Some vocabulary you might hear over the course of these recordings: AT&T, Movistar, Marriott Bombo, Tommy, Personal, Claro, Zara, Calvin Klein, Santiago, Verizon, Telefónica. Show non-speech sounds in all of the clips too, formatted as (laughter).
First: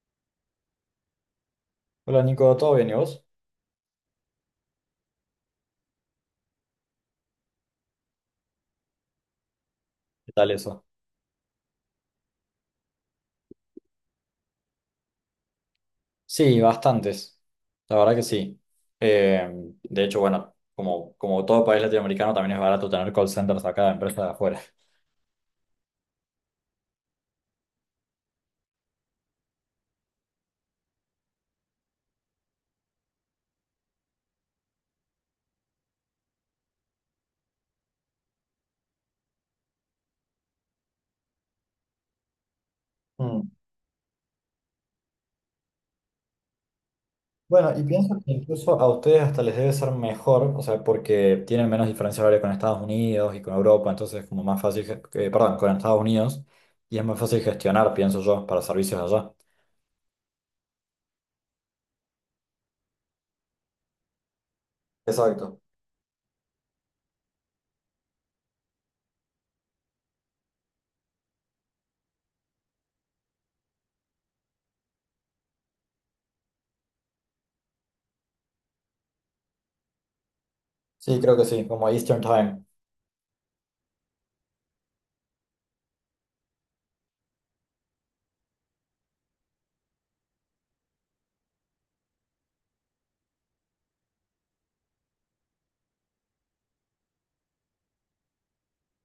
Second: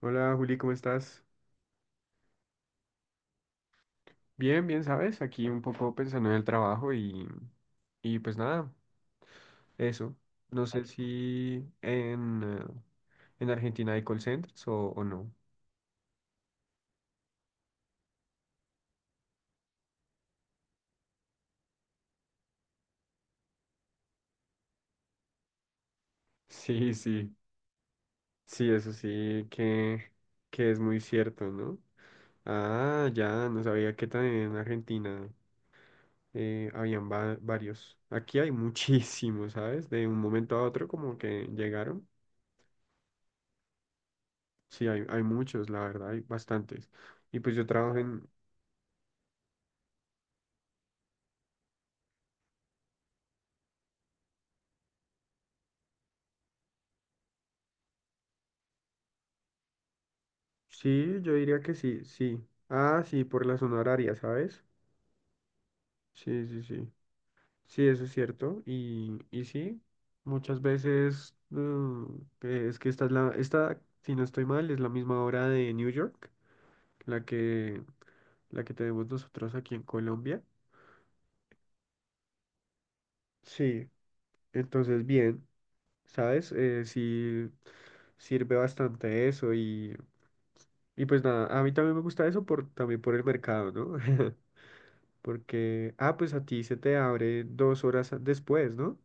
Hola Juli, ¿cómo estás? Hola Nico, ¿todo bien y vos? Bien, bien, ¿sabes? Aquí un poco pensando en el trabajo y pues nada, eso. ¿Qué tal No sé eso? si en Argentina hay call centers o no. Sí, bastantes, la verdad que sí. Eh, de hecho, bueno, como todo país latinoamericano, también es barato tener call centers acá de empresas de afuera. (laughs) Sí, sí, sí, eso sí que es muy cierto, ¿no? Ah, ya, no sabía que también en Argentina habían varios. Aquí hay (laughs) muchísimos, ¿sabes? De un momento a otro como que llegaron. Mm. Sí, hay muchos, la verdad, hay bastantes. Y pues yo Bueno, y trabajo pienso en. que incluso a ustedes hasta les debe ser mejor, o sea, porque tienen menos diferencia horaria con Estados Unidos y con Europa, entonces es como más fácil, perdón, con Estados Unidos, y es más fácil gestionar, pienso yo, para servicios allá. Sí, yo diría que sí, sí. Ah, sí, por la zona horaria, ¿sabes? Exacto. Sí, sí, sí. Sí, eso es cierto. Y sí, muchas veces que es que esta es esta, si no estoy mal, es la misma hora de New York, la que, la que tenemos nosotros aquí en Colombia. Sí, creo que sí, como Eastern Time. Sí, entonces bien, ¿sabes? Sí sirve bastante eso y pues nada, a mí también me gusta eso también por el mercado, ¿no? (laughs) Porque, ah, pues a ti se te abre 2 horas después, ¿no?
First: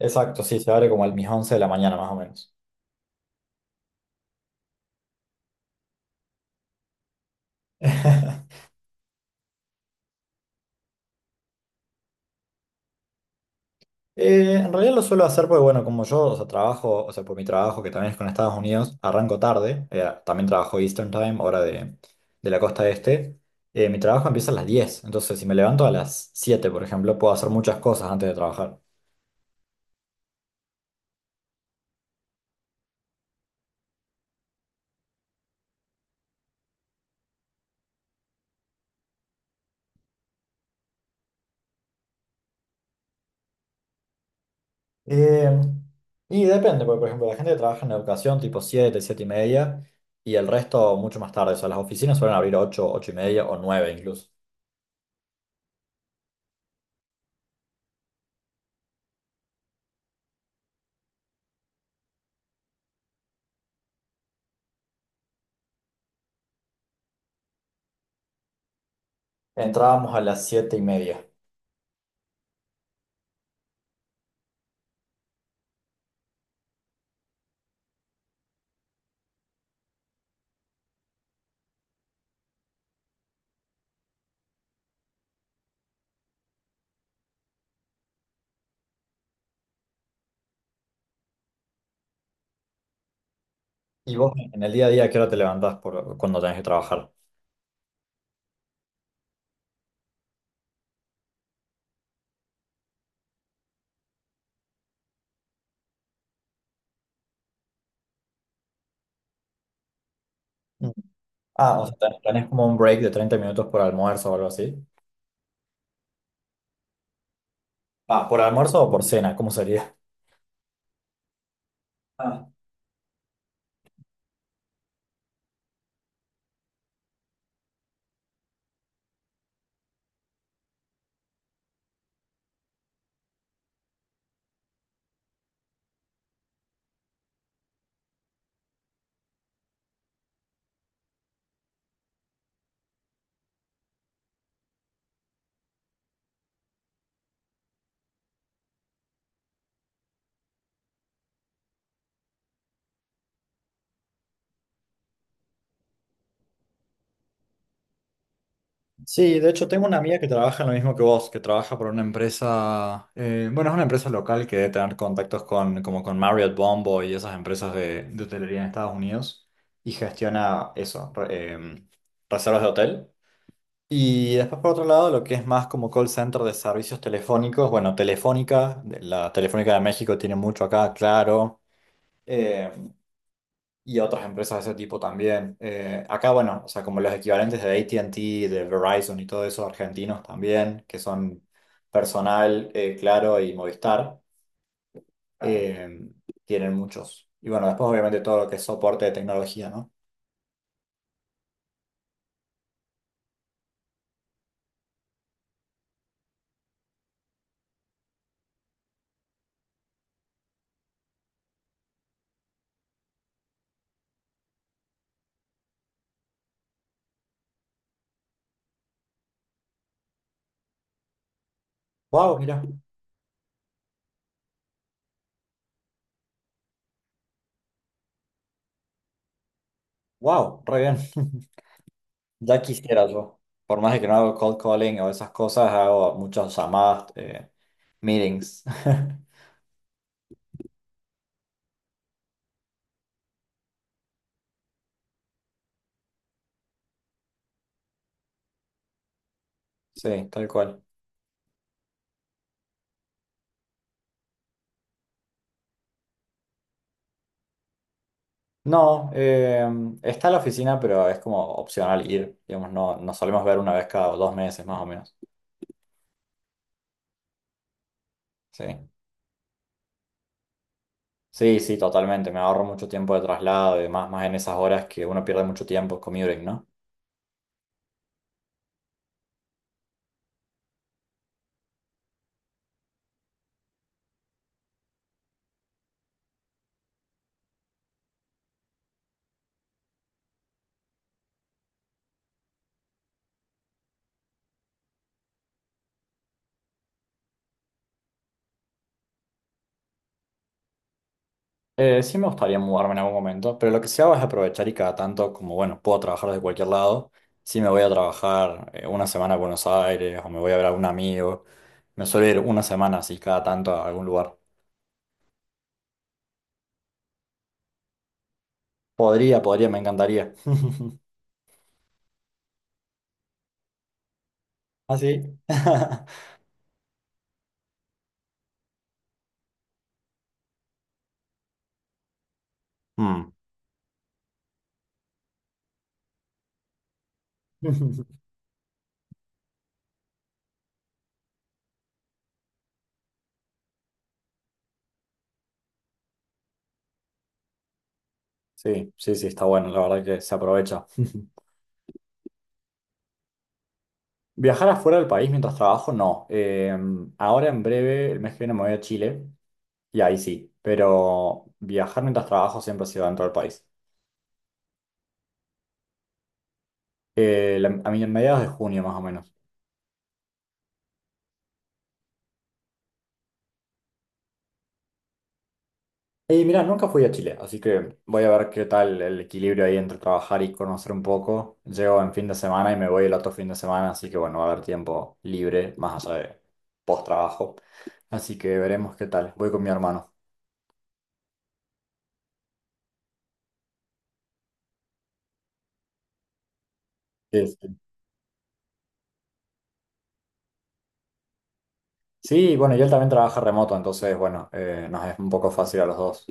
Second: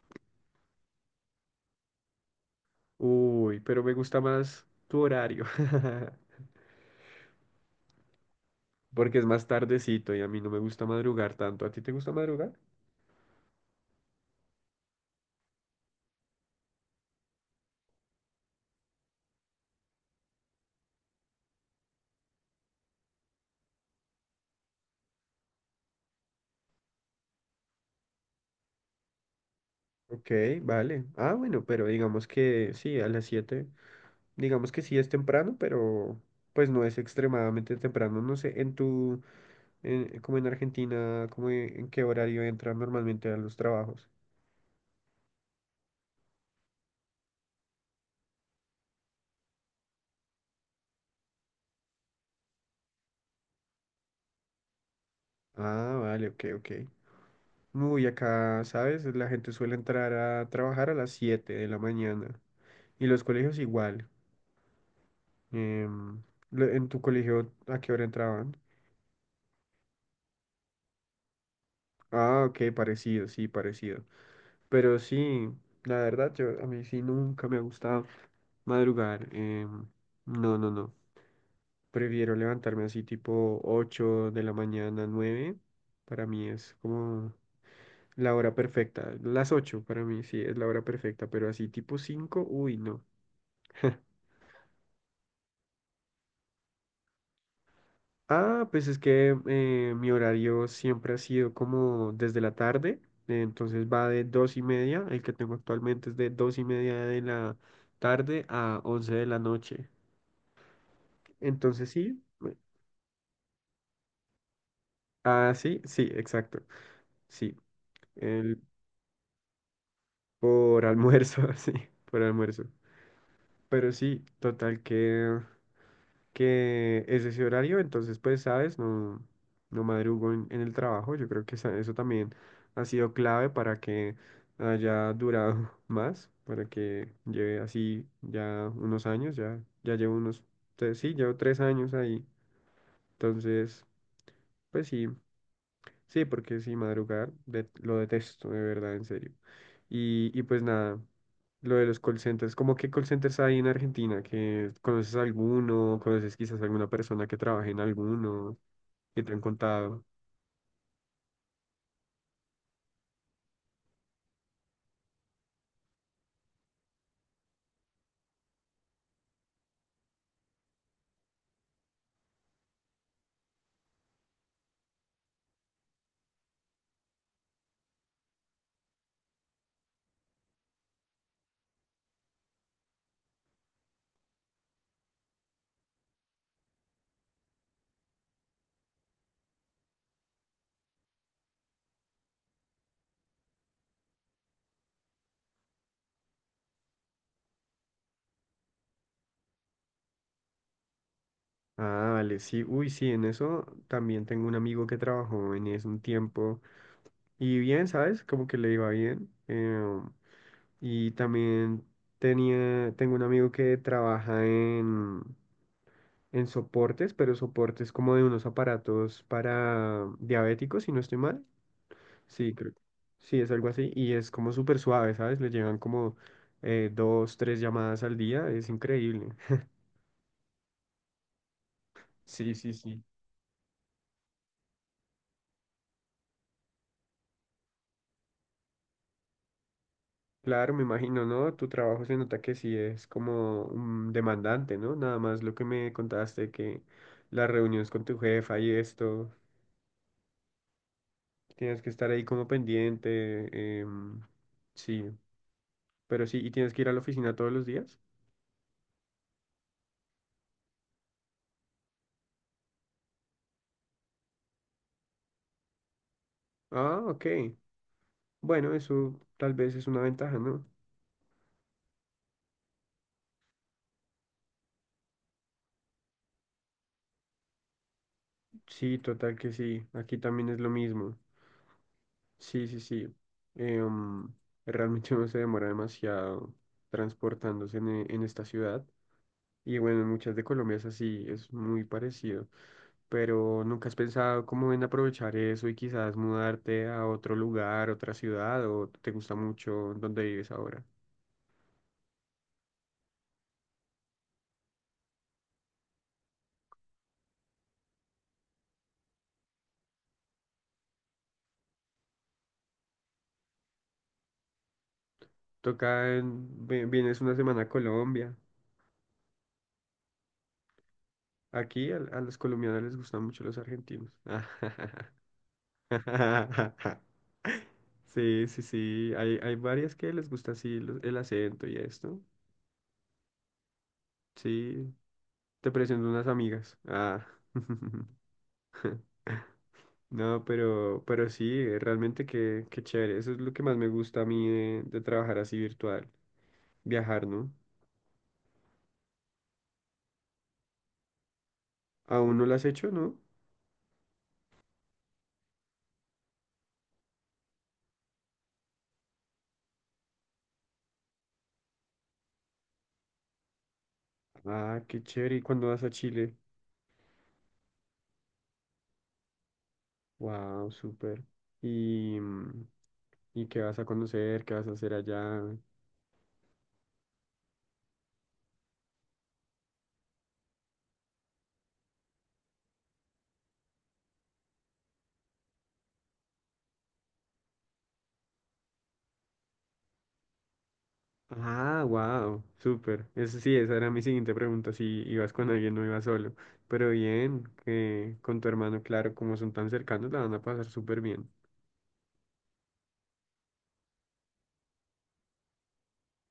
Exacto, sí, se abre como a mis 11 de la mañana más o menos. Uy, pero me gusta más tu horario, (laughs) (laughs) porque es más tardecito y a mí no me gusta madrugar tanto. ¿A ti te gusta madrugar? En realidad lo suelo hacer porque, bueno, como yo, o sea, trabajo, o sea, por mi trabajo, que también es con Estados Unidos, arranco tarde, también trabajo Eastern Time, hora de la costa este, mi trabajo empieza a las 10, entonces si me levanto a las 7, por ejemplo, puedo hacer muchas cosas antes de trabajar. Ok, vale. Ah, bueno, pero digamos que sí, a las 7 digamos que sí es temprano, pero pues no es extremadamente temprano. No sé, como en Argentina, como en qué horario entran normalmente a los trabajos. Eh, y depende, porque, por ejemplo, la gente que trabaja en educación, tipo 7, 7 y media, y el resto mucho más tarde, o sea, las oficinas suelen abrir 8, 8 y media o 9 incluso. Ah, vale, ok, ok. Uy, acá, ¿sabes? La gente suele entrar a trabajar a las 7 de la mañana. Y los colegios igual. Em, ¿En tu colegio a qué hora entraban? Entrábamos a las 7 y media. Ah, ok, parecido, sí, parecido. Pero sí, la verdad, yo, a mí sí nunca me ha gustado madrugar. No, no, no. Prefiero levantarme así tipo 8 de la mañana, 9. Para mí es como la hora perfecta. Las 8 para mí sí es la hora perfecta, pero así tipo 5, uy, no. ¿Y vos en el día a día, a qué hora te levantás por, cuando tenés que trabajar? Ah, pues es que mi horario siempre ha sido como desde la tarde, entonces va de 2:30, el que tengo actualmente es de 2:30 de la tarde a 11 de la noche. Ah, o Entonces sea, tenés sí, tenés como un break de 30 minutos por almuerzo o algo así. ah, sí, sí, exacto, sí, Ah, ¿por el, almuerzo o por cena? ¿Cómo sería? por almuerzo, (laughs) sí, por Ah. almuerzo. Pero sí, total que es ese horario, entonces pues sabes, no, no madrugo en el trabajo, yo creo que eso también ha sido clave para que haya durado (laughs) más, para que lleve así ya unos años, ya, ya llevo sí, llevo 3 años ahí, entonces pues sí, sí, porque sí, madrugar lo detesto, de verdad, en serio. Y pues nada, lo de los call centers, ¿cómo qué call centers hay en Argentina? ¿Que conoces alguno? ¿Conoces quizás alguna persona que trabaje en alguno? ¿Que te Sí, han de hecho tengo una contado? amiga que trabaja en lo mismo que vos, que trabaja por una empresa, bueno, es una empresa local que debe tener contactos con, como con Marriott Bombo y esas empresas de hotelería en Estados Unidos y gestiona eso, reservas de hotel. Y después por otro lado, lo que es más como call center de servicios telefónicos, bueno, Telefónica, de- la Telefónica de México tiene mucho acá, claro. eh, Y otras empresas de ese tipo también. Acá, bueno, o sea, como los equivalentes de AT&T, de Verizon y todo eso, argentinos también, que son Personal, Claro y Movistar, eh, tienen muchos. Y bueno, después obviamente todo lo que es soporte de tecnología, ¿no? Ah, vale, sí, uy, sí, en eso también tengo un amigo que trabajó en eso un tiempo y bien, ¿sabes? Como que le iba bien. Y también tengo un amigo que trabaja en soportes, pero soportes como de unos aparatos para diabéticos, si no estoy mal. ¡Wow! Sí, Mira, creo. Sí, es algo así. Y es como súper suave, ¿sabes? Le llegan como dos, tres llamadas al día. Es increíble. ¡wow! Re bien. (laughs) Sí, Ya sí, sí. quisiera yo. Por más de que no hago cold calling o esas cosas, hago muchas llamadas, meetings. (laughs) Claro, me imagino, ¿no? Tu trabajo se nota que sí es como demandante, ¿no? Nada más lo que me contaste, que las reuniones con tu jefa y esto, Sí, tal cual. tienes que estar ahí como pendiente. Sí, pero sí, y tienes que ir a la oficina todos los días. No, está la oficina, pero es como opcional ir, digamos, no, nos solemos ver una vez cada 2 meses más o menos. Ah, ok. Sí, Bueno, eso tal vez es una ventaja, ¿no? sí, sí, totalmente, me ahorro mucho tiempo de traslado y demás, más en esas horas que uno pierde mucho tiempo commuting, ¿no? Sí, total que sí. Aquí también es lo mismo. Sí, sí, sí. Em, Realmente (laughs) no se demora demasiado transportándose en esta ciudad. Y bueno, en muchas de Colombia es así, es muy parecido. Pero ¿nunca has pensado cómo en aprovechar eso y quizás mudarte a otro lugar, otra ciudad, o te gusta mucho donde vives ahora? Sí me gustaría mudarme en algún momento, pero lo que sí hago es aprovechar y cada tanto, como bueno, puedo trabajar desde cualquier lado, sí me voy a trabajar una semana a Buenos Aires o me voy a ver a algún amigo, me suelo ir una semana así cada tanto a algún lugar. Toca vienes una semana a Colombia. Podría, podría, me encantaría. Aquí a los colombianos les gustan mucho los argentinos. (laughs) (laughs) Así. (laughs) Sí, sí, sí. Hay varias que les gusta así el acento y esto. (laughs) Sí, te presento unas amigas. Ah. (laughs) (laughs) No, pero sí, realmente qué chévere. Eso es lo que más me gusta a mí de trabajar así virtual. Viajar, ¿no? Sí, sí, sí, está bueno, la verdad que se aprovecha. ¿Aún no lo has hecho, no? (laughs) Viajar afuera del país mientras trabajo, no. Ahora en breve, el mes que viene me voy a Chile y ahí sí, pero viajar mientras trabajo siempre ha sido dentro del país. Ah, qué chévere. ¿Y cuándo vas a Chile? La- a mí en mediados de junio más o menos. Wow, súper. ¿Y, mm, y qué vas a conocer? ¿Qué vas a hacer allá? Y mira, nunca fui a Chile, así que voy a ver qué tal el equilibrio ahí entre trabajar y conocer un poco. Llego en fin de semana y me voy el otro fin de semana, así que bueno, va a haber tiempo libre más allá de post trabajo. Así que veremos qué tal. Voy con mi hermano. Ah, wow, súper. Eso sí, esa era mi siguiente pregunta, si ibas con alguien o ibas solo. Pero bien, Sí, sí. que con tu hermano, claro, como son tan cercanos, la van a pasar súper bien. Sí, bueno, y él también trabaja remoto, entonces, bueno, nos es un poco fácil a los dos.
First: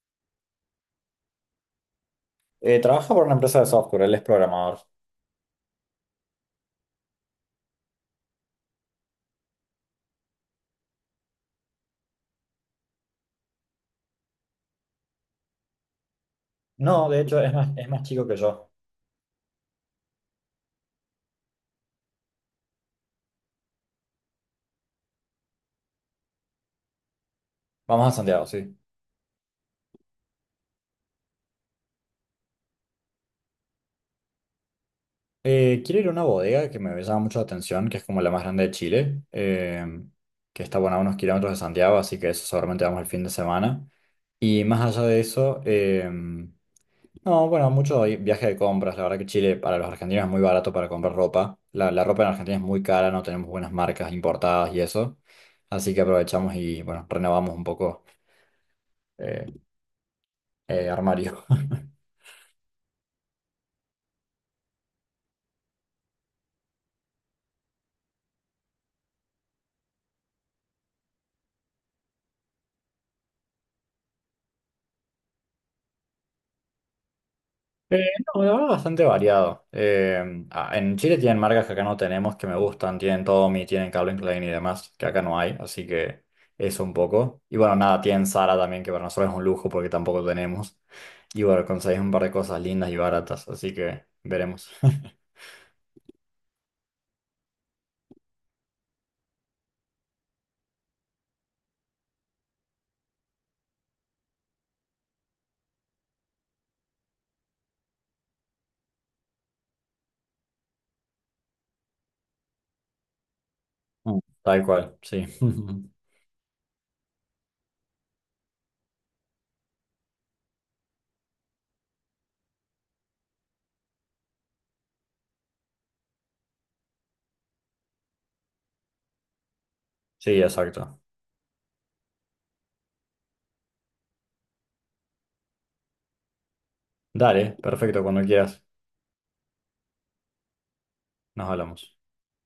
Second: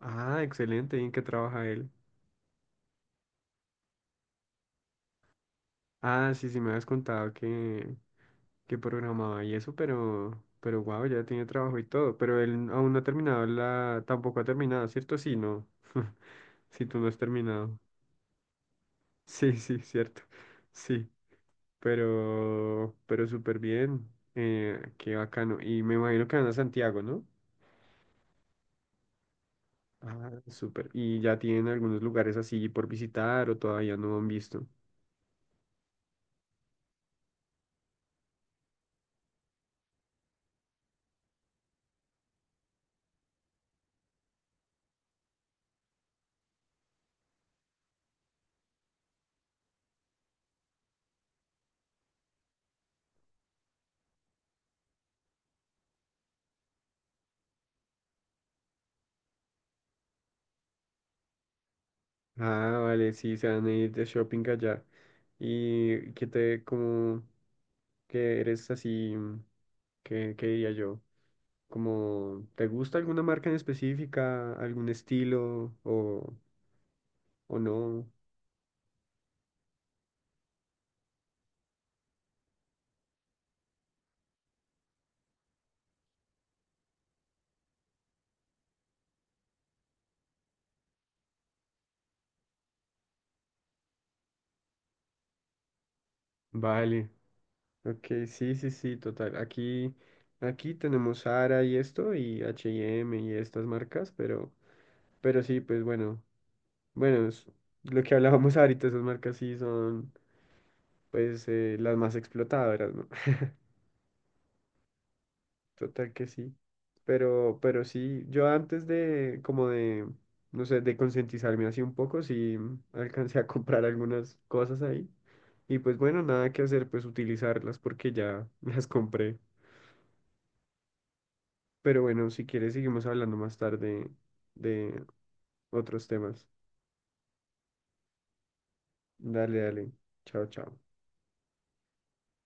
Ah, excelente, ¿y en qué trabaja él? Trabaja por una empresa de software, él es programador. Ah, sí, sí me habías contado que programaba y eso, pero wow, ya tiene trabajo y todo. Pero él aún no ha terminado tampoco ha terminado, ¿cierto? Sí, no. (laughs) Si tú no No, has de hecho, terminado. es más chico que yo. Sí, sí, cierto. Sí. Pero súper bien. Qué bacano. Y me imagino que van a Santiago, ¿no? Vamos a Santiago, sí. Ah, súper. ¿Y ya tienen algunos lugares así por visitar o todavía no han visto? Quiero ir a una bodega que me llama mucho la atención, que es como la más grande de Chile, que está, bueno, a unos kilómetros de Santiago, así que eso seguramente vamos el fin de semana. Y más allá de eso, no, bueno, mucho viaje de compras. La verdad que Chile para los argentinos es muy barato para comprar ropa. La ropa en Argentina es muy cara, no tenemos buenas marcas importadas y eso. Así que aprovechamos y, bueno, renovamos un poco eh, armario. (laughs) Ah, vale, sí, se van a ir de shopping allá. ¿Y qué te, como, que eres así, qué diría yo? Como, ¿te gusta alguna marca en específica, algún estilo o Eh, no? no, la verdad, bastante variado. Ah, en Chile tienen marcas que acá no tenemos, que me gustan. Tienen Tommy, tienen Calvin Klein y demás, que acá no hay. Así que eso un poco. Y bueno, nada, tienen Zara también, que para nosotros es un lujo porque tampoco tenemos. Y bueno, conseguís un par de cosas lindas y baratas. Así que veremos. (laughs) Vale. Ok, sí, sí, sí, total. Aquí tenemos Zara y esto, y H&M y estas marcas, pero sí, pues bueno, bueno, es lo que hablábamos (laughs) ahorita, esas marcas sí son, pues, las más explotadoras, ¿no? (laughs) Mm. Tal cual, sí. (laughs) Total que sí. Pero sí, yo antes de, como de, no sé, de concientizarme así un poco, sí alcancé a comprar algunas cosas ahí. Y pues bueno, nada que hacer, pues utilizarlas porque ya (laughs) las compré. Sí, exacto. Pero bueno, si quieres, seguimos hablando más tarde de otros temas. Dale, perfecto, cuando quieras. Dale, dale. Chao, chao. Nos hablamos.